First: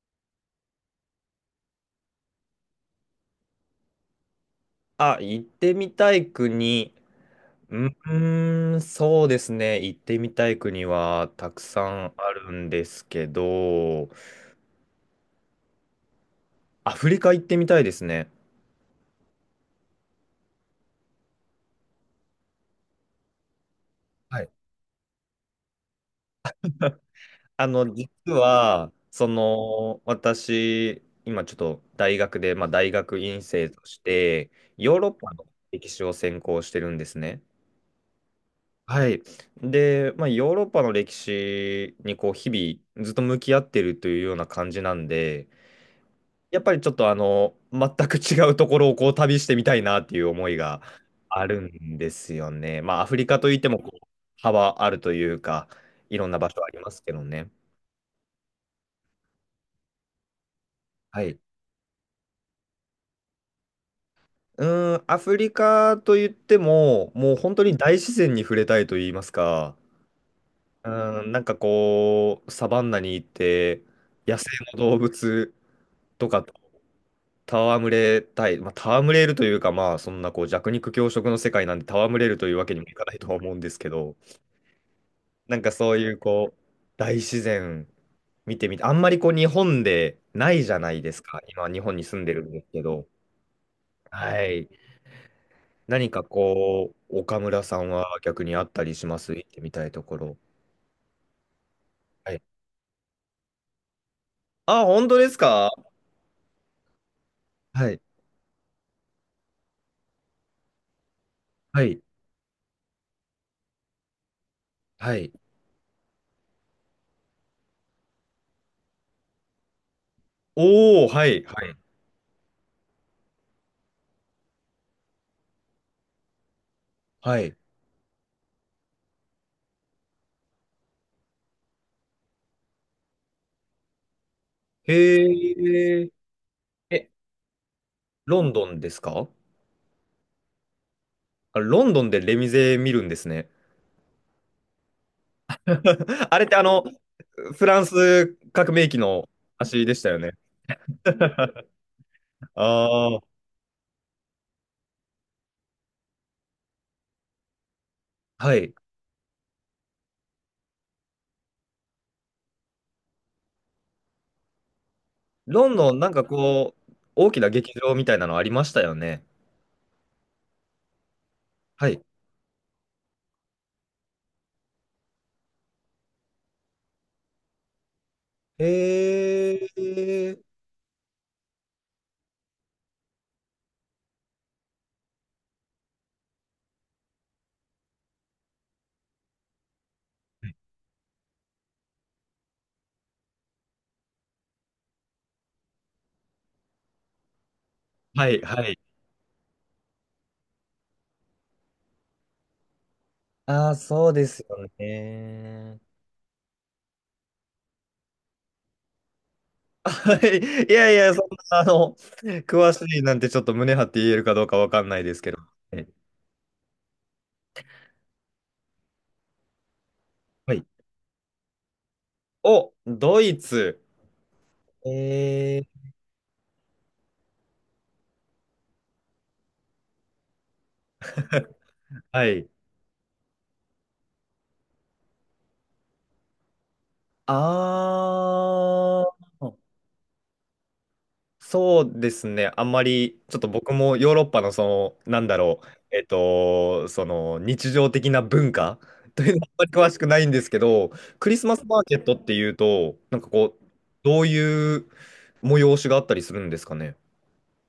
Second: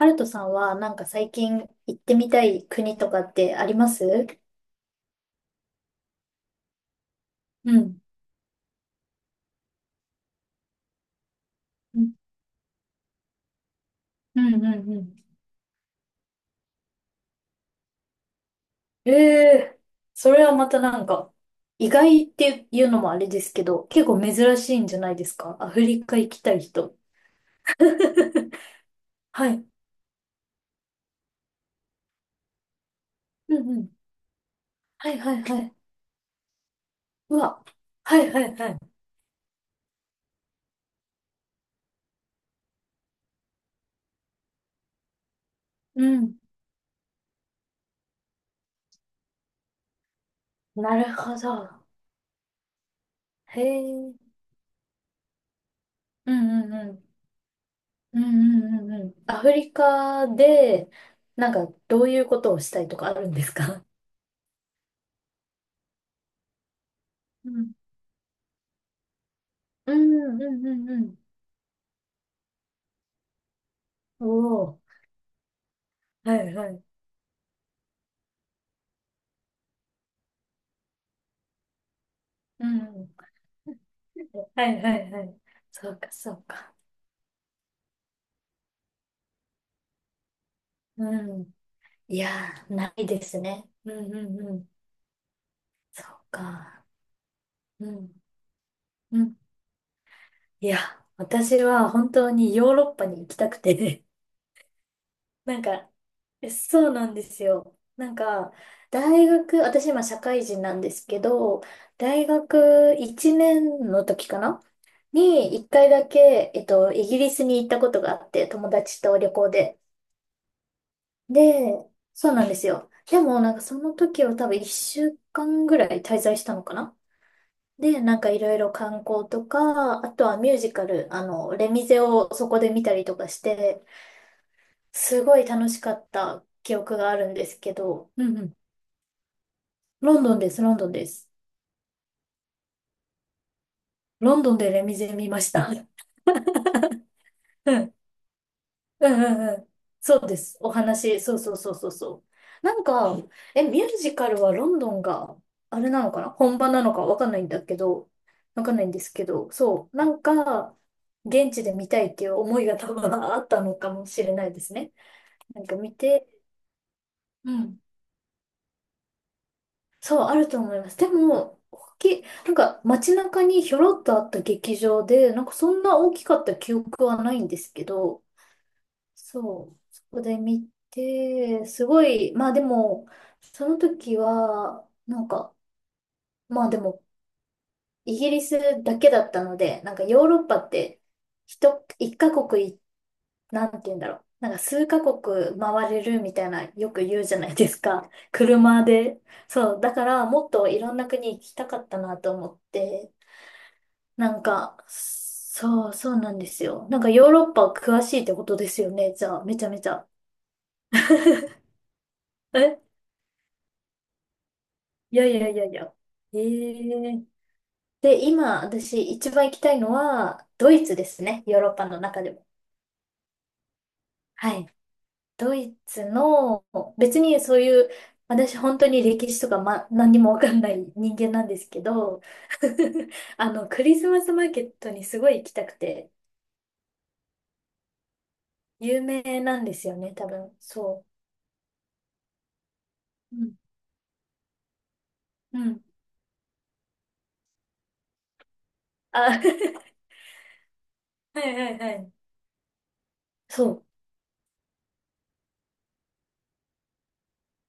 ハルトさんはなんか最近行ってみたい国とかってあります？あ、行ってみたい国。ううん。ーん、そうですね。行ってみたい国はたくさうんんあるんですけど、うんうんうん。アフリカ行ってみたいですね。ええ。それはまたなんか、意外っていうのもあれですけど、結構はい。珍しいんじゃないですか？アフリカ行きたい人。実 は、はい。私、今ちょっと大学で、まあ、大学院うん生うとん。して、ヨーロはッいパはいのはい。歴史を専攻してるんですうね。わ、はいはいはい。はい。で、まあ、ヨーロッパの歴史にこう、日々ずっと向き合ってるというような感じなんで、うん。やっぱりちょっと全く違うところをこう旅してみたいなっていう思いがなるほあるど。んですよね。まあ、アフリカといっへてもこうえ。幅あるというか、いろんうな場ん所うあんりまうすん。けどね。うんうんうんうん。アフリカで、はい。なんかどういうことをしたいとかあるんですか？うーん、アフリカといっても、もう本当に大自然に触れたいと言いますか、うんうんううんうん。ーん、なんかこう、サバンナに行って、お野生のお、動物とはかいはい。と戯れたい、まあ、戯れるというか、まあ、そんなこう弱肉強食の世界なんで戯れるというわうけにんうもいかないとんは思うんですけど、はいはいはい。なんかそそううかいうそうこう、か。大自然見てみて、あんまりこう日本でないじゃないでうすか。ん。今日本にい住んでるんでやすー、けないど。ですね。うんうんはうい。ん。そ何うかか。こう、岡村さんうはん逆にあったりしまうす？ん。行ってみたいところ。いや、私は本当はい。にヨーロッパに行きたくて、あ、本当ですなんか？か、そうなんですよ。はい。なんか、大学、私今社会人なんですけど、はい。大学1年の時かなはい。に、一回だけ、イギリスに行ったことがあって、友達と旅行で。おー、はい。はい。で、そうなんですよ。でも、なんかその時は多分1週間ぐらい滞在したのかな。はい。で、なんかいろいろ観光とか、あとはミュージカル、レミゼをそこで見たりとかして、すごいへ楽しかっー。た記憶え、があるんですけど、うんロうンん。ドンですか？ロンドンです、ロンドンです。あロンドンでレミゼ見るんですね。ロンドンでレミゼ見ました。うん、あれってフうランん、ス革命期うのんうん。足でしたよそうね。です。お話、そうそうそうそうそあう。なんか、あ、ミュージカルはロンドンが、あれなのかな、本場なのかわかんないんだけど、はわかい。んないんですけど、そう、なんか、現地で見たいっていう思いが多分あったのかもしれないですね。なんロかンド見ン、なんかて、こう、大きなう劇ん。場みたいなのありましたよね。そう、あると思います。でも、は大い。きい、なんか街中にひょろっとあった劇場で、なんかそんな大きかった記憶はないんですけど、えそう、そこでえ。見て、すごい、まあでも、その時は、なんか、まあでも、イギリスだけだったので、なんかヨーロッパって、一カ国、なんて言うんだろう。なんか数カ国回れるみたいな、よく言うじゃないですか。は い、はい。車で。そう。だから、もっといろんな国行きたかったなと思って。ああー、そうでなすんよか、ね。そう、そうなんですよ。なんかヨーロッパ詳しいってことですよね。じゃあ、めちゃめ ちゃ。はい。いやいや、そんな、詳えしいなんてちょっと胸張って言えるかどうかわかんないでいすやけいど。やいやいはい。や。ええ。で、今、私一番行きたいのは、はい。ドイツですね。ヨーロッパの中でも。お、ドイツ。はい。ドえイえ。ツの、別にそういう、私本当に歴史とか、ま、何にもわかんない人間なんですけど、はい。クリスマスマーケットにすごい行きたくて、有あ名あー。なんですよね、多分。そそうですね。あんまり、ちう。ょっうとん。僕もヨーロッパのその、なんだうろう、ん。その日常的な文化 といあ、うのはあんまり詳はしくないんですけど、クリいスマスはいマーはケッい。トっていうと、なんかこう、そう。どういう催しがあったりするんですかね。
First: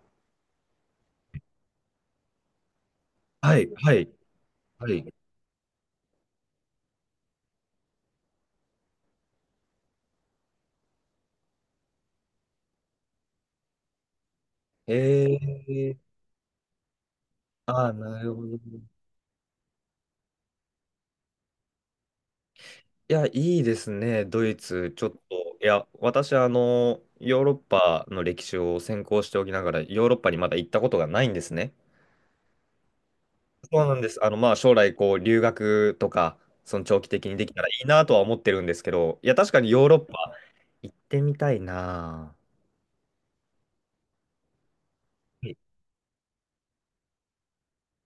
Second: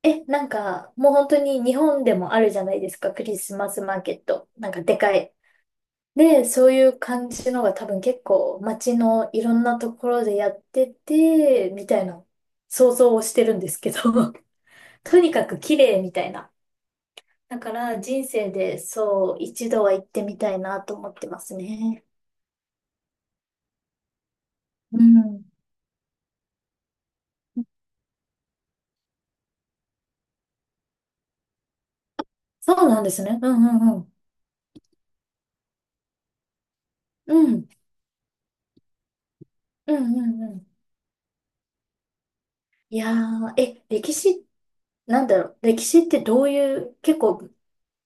なんか、もう本当に日本でもあるじゃないですか、クリスはい、マスはマーい、ケット。なんかはでい。かい。で、そういう感じのが多分結構街のいろんなところでやってて、みたいな想像をしてるんですけど、えとにかくー、綺麗みたいな。だかああ、らな人るほ生ど。でいそう一度は行ってみたいなと思ってますね。や、いいですね、ドイツ。うちょっん。と、いや、私、ヨーロッパの歴史を専攻しておきながら、ヨーロッパにまだ行ったことがないんですね。そうなんですね。うんうそうんなうんでん。す。まあ、将来、こう、留学とか、その長期的うにできたらん。いいなとは思ってるんですけど、いや、確かにヨーうロんッパうんうん。行ってみたいな。いやー、歴史、なんだはろい。う。歴史ってどういう、結構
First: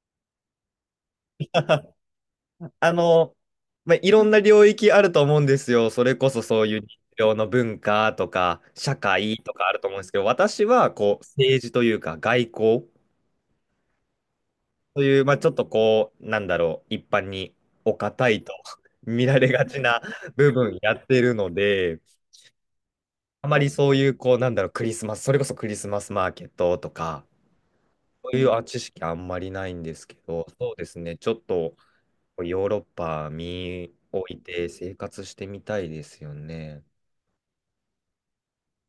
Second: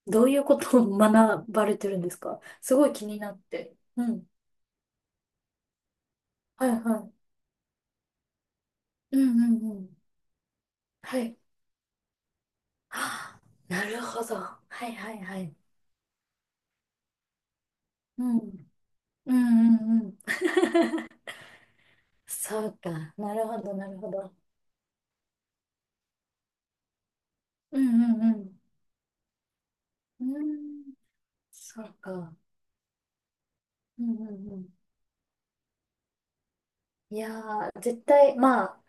どういうことを学ばれてるんですか？すごあい気になの、って。まあ、ういろん。んな領域あると思うんですよ。それこそそはういいう日はい。常の文化とか、社うん会うとかんあうるとん。思うんですけど、私は、こはう、い。政治というか、外交あ、なるほど。はいとはいいう、まあ、はちょっい。とこう、なんだろう、一般におう堅ん。いと 見うんられがちうなんうん。部分やってるので、そうか。なあるまほりど、なそうるいほう、ど。こう、なんだろう、クリスマス、それこそクリスマスマーケットとか、うんうんそうういうん。あ知識あんまりないんですけうど、そうでん。すね、ちょっとそうか。ヨーロッパ見うんう置いんうてん。生活してみたいですよね。いやー、絶対、まあ、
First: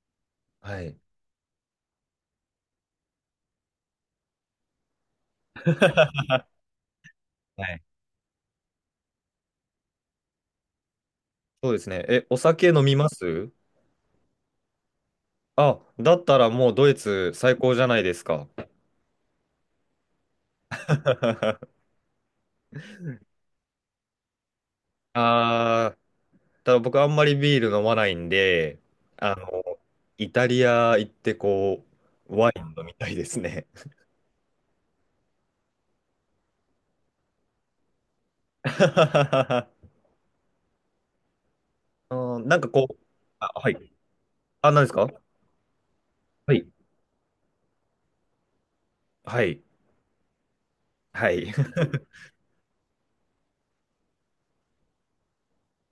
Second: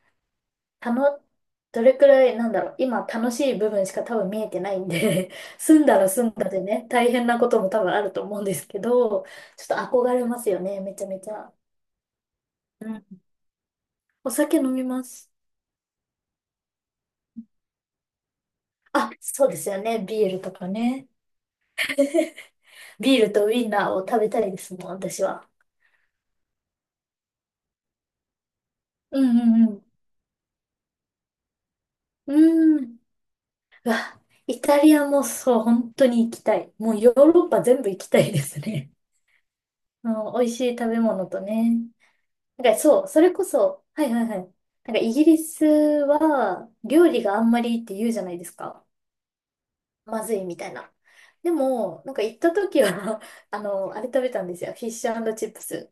はたい。の、どれくらい、なんだろう、今楽しい部分しか多分見えてないんで 住んだら住んだでね、大変なことはも多い。分あると思うんですけど、ちょっと憧れますよね、めちゃめちゃ。そうですね。え、お酒飲うみまん。す？お酒飲みます。あ、だったらもうドイツ最高じゃないですか。あ、そうですよね、ビールとかね。ビールとウインナーを食べたいですもん、私は。あー、ただ僕あんまりビール飲まないんで、うあんうの、んイタリア行ってこうう、ワインん。う飲ーみん。たいですね。うわ、イタリアもそう、本当に行きたい。もうヨーロッパ全部行きたいですね。うん、美味しい食べ物とね。うん、なんかなんかこう、そう、それこあ、はそ、い。はいはいはい。なんあ、何ですかか？イギリスはい。は料理があんまりって言うじゃないですか。はい。まずいみたいな。はい。でも、なんか行った時は あれ食べたんですよ。フィッシュチップス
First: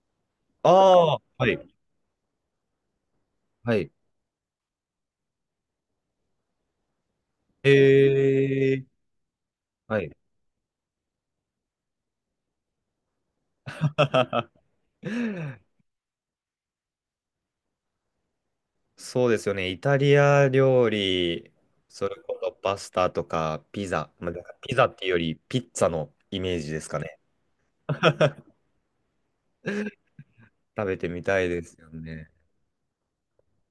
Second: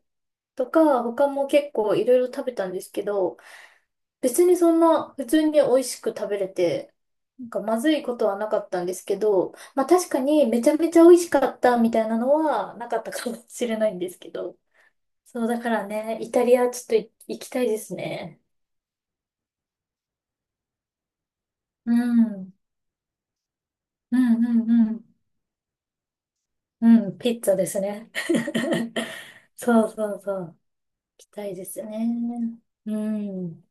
とか、ああ、他もは結い。構いろいろ食べたんですけど、はい。別にそんな普通に美味しく食べれて、なんかまずいことえはなかったー。んですけど、まあは確い。かにめちゃめちゃ美味しかったみたいなのはなかったかもしれないんですけど。そうだからね、イタリアちょっと行きたいですね。そうですよね。イタリア料理、うそれん。うこそんパスタとかピザ、うまあ、だからんピザうってん。いうよりピッツァのイメージですかうん、ね。ピッツァですね。そうそうそう。行食べてみきたたいいでですすよね。ね。うん。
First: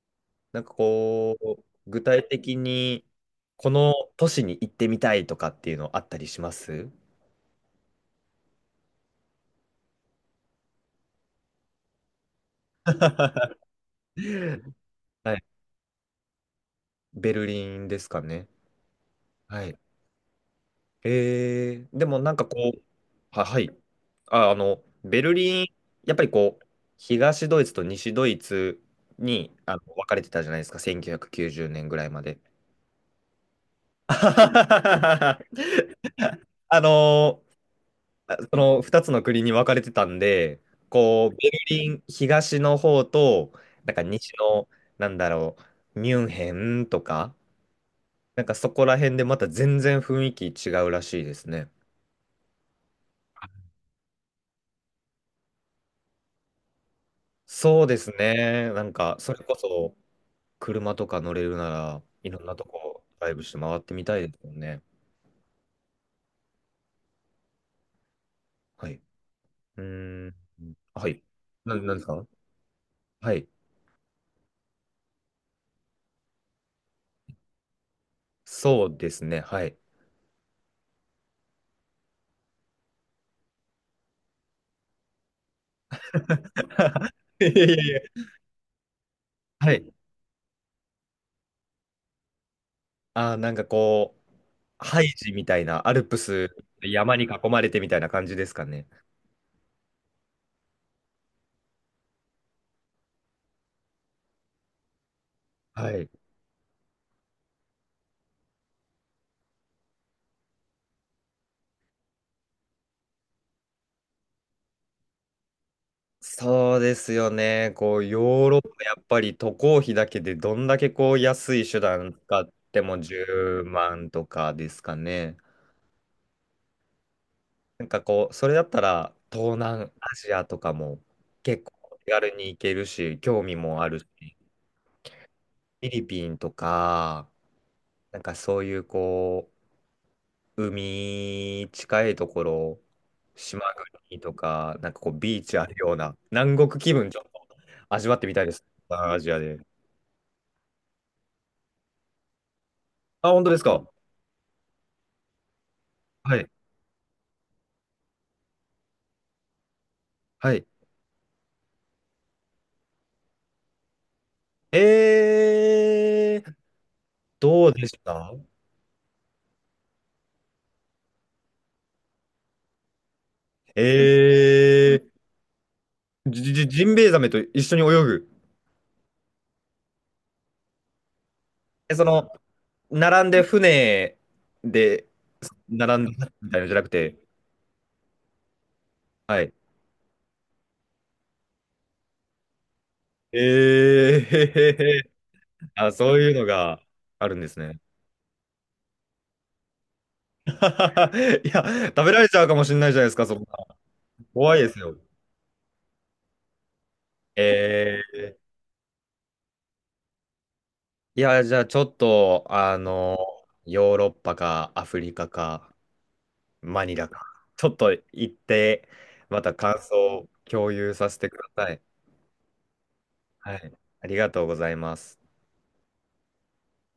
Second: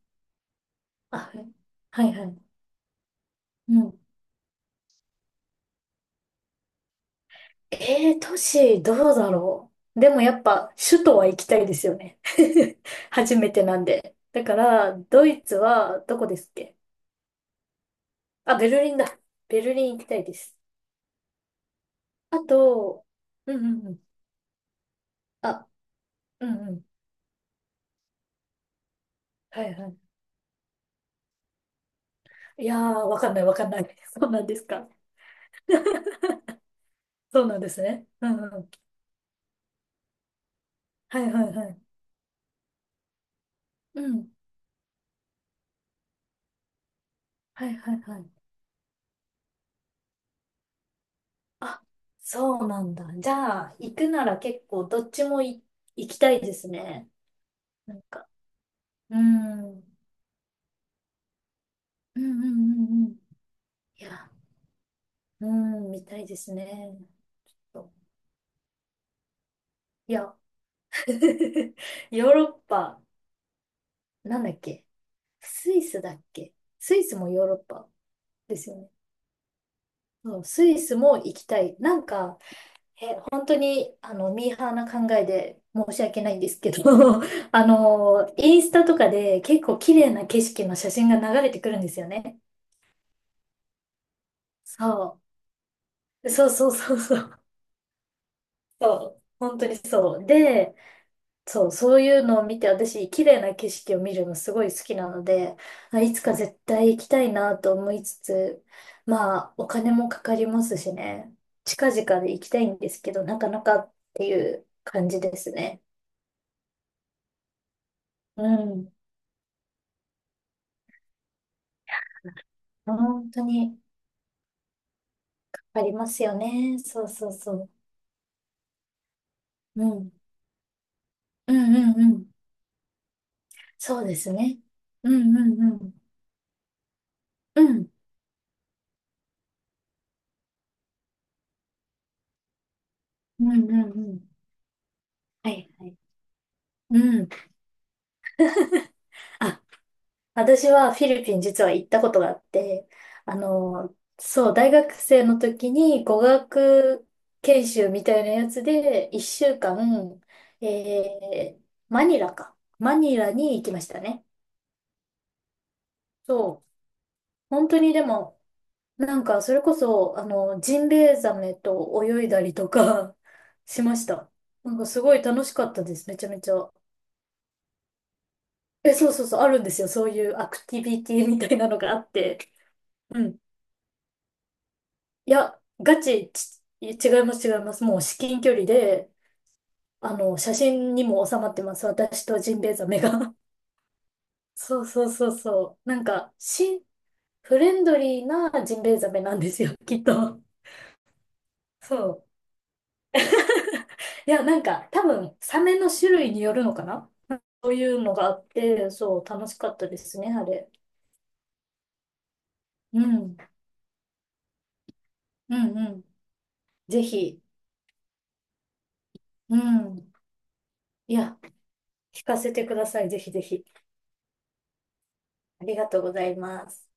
なんかあ、こう、具はい体はい。的にこうのん。都市に行ってみたいとかっていうのあったりします？ 都市どうだろう。でもやっぱ首都は行きたいですよね。初めはてなんで。だから、ドい。イツはどこですっけ？ベルリンですかね。あ、ベルリンだ。ベはルい。リン行きたいです。えー、でもなんあかこう、と、は、うんはうい。んうん。あ、ベルリン、あ、やっぱりうこう、んうん。東ドイツと西ドイツにはあいのはい。分かれてたじゃないですか、1990年ぐらいまで。いやー、わかんないわかんない。そうなんですか。あそのうなんですね。うんそうん。の2つの国に分かれてたんで、はこいう、ベはいルはい。リン東の方と、なんうかん。西の、なんだろう、ミュンヘンとか、はいはいはい。なんかそこら辺でまた全然雰囲気違うらしいですね。あ、そうなんだ。じゃあ、行くなら結構どっちも行きたいですね。そうなでんすか。ね。なんか、うそれこん。そ、車とか乗れるなら、うんいろうんんなとうこ、んうん。ドライブして回っていみたいや、ですもんね。うん、みたいですね。はい。ういや、ーん。はい。な、なんですか？ヨーロッパ、はい。なんだっけ？スイスだっけ？スイスもヨーロッパですよそね。うですね。はい。そうスイスも行きたい。なんか、本当に、ミーハーな考えで申し訳ないんですけど、いや いやいや。インスタとかで結は構い。綺麗な景色の写真が流れてくるんですよね。あー、なんかこう、ハイそジみたいな、アルプう。そうス、そうそう山そにう。囲まれてみたいな感じですかね。そう。本当にそう。で、そう、そういうのを見て、私、綺麗な景色を見るのすごい好きなので、はあい。いつか絶対行きたいなと思いつつ、まあ、お金もかかりますしね、近々で行きたいんですけど、なかなかっていう感じですね。そうですよね。こう、ヨうーロッパ、ん。やっぱり渡航費だけでどんだけこう安い手段使っても本当10に万とかですかね。ありますよね。そうそうそう。なんかこう、それだったら東南うん。アジアとかもうん結う構んう手ん。軽に行けるし、興味もあるそし、うですね。うんうんうフィん。リピンとか、うん。なんかそういうこう、海近いところ、う島んうんう国ん。とか、なんかこう、ビーはチあいるはようい。な、南国気う分ちょっん。と味わってみたいです。東南アジアで。あ、私はフィリピン実は行ったことがあって、あ、本当ですか。そう、大学生の時に語はい。学研修みたいなやつで、1週間、はい。えー、マニラか。マニラに行きましたね。えー、そう。ど本う当でにしでた？も、なんか、それこそ、ジンベエザメと泳いだりとか しえました。なんか、すごい楽しかったです。めちゃー、めじ、ちじ、ゃ。ジンベエザメと一緒に泳ぐ。え、そうそうそう、あるんですよ。そういうアクティビティみたいなのがえ、あそっの、て。う並んん、で船で、いや、ガ並んでチ、みたいなちのじゃなく違て、います違います。もう至近距離で、はい。写真にも収まってます。私とジンベエザメが。えー、へ そうへへ。そうそうそう。あ、なんそういか、うのがあるんでフすね。レンドリーなジンベエザメなんですよ、きっと。いや、そ食べらう。れちゃうかもしれないじゃないですか、そんな。いや、怖ないんですか、よ。多分、サメの種類によるのかな？そういうのえがあって、そう、楽しかったですね、あれ。ー、いや、じゃあちょっと、あうの、ん。ヨーロッパかアフリカうか、んうん。マニぜラか。ひ。ちょっと行って、またう感想ん。を共有さいせてや、ください。聞かせてください。ぜひぜはひ。い。ありがとうございます。ありがとうございます。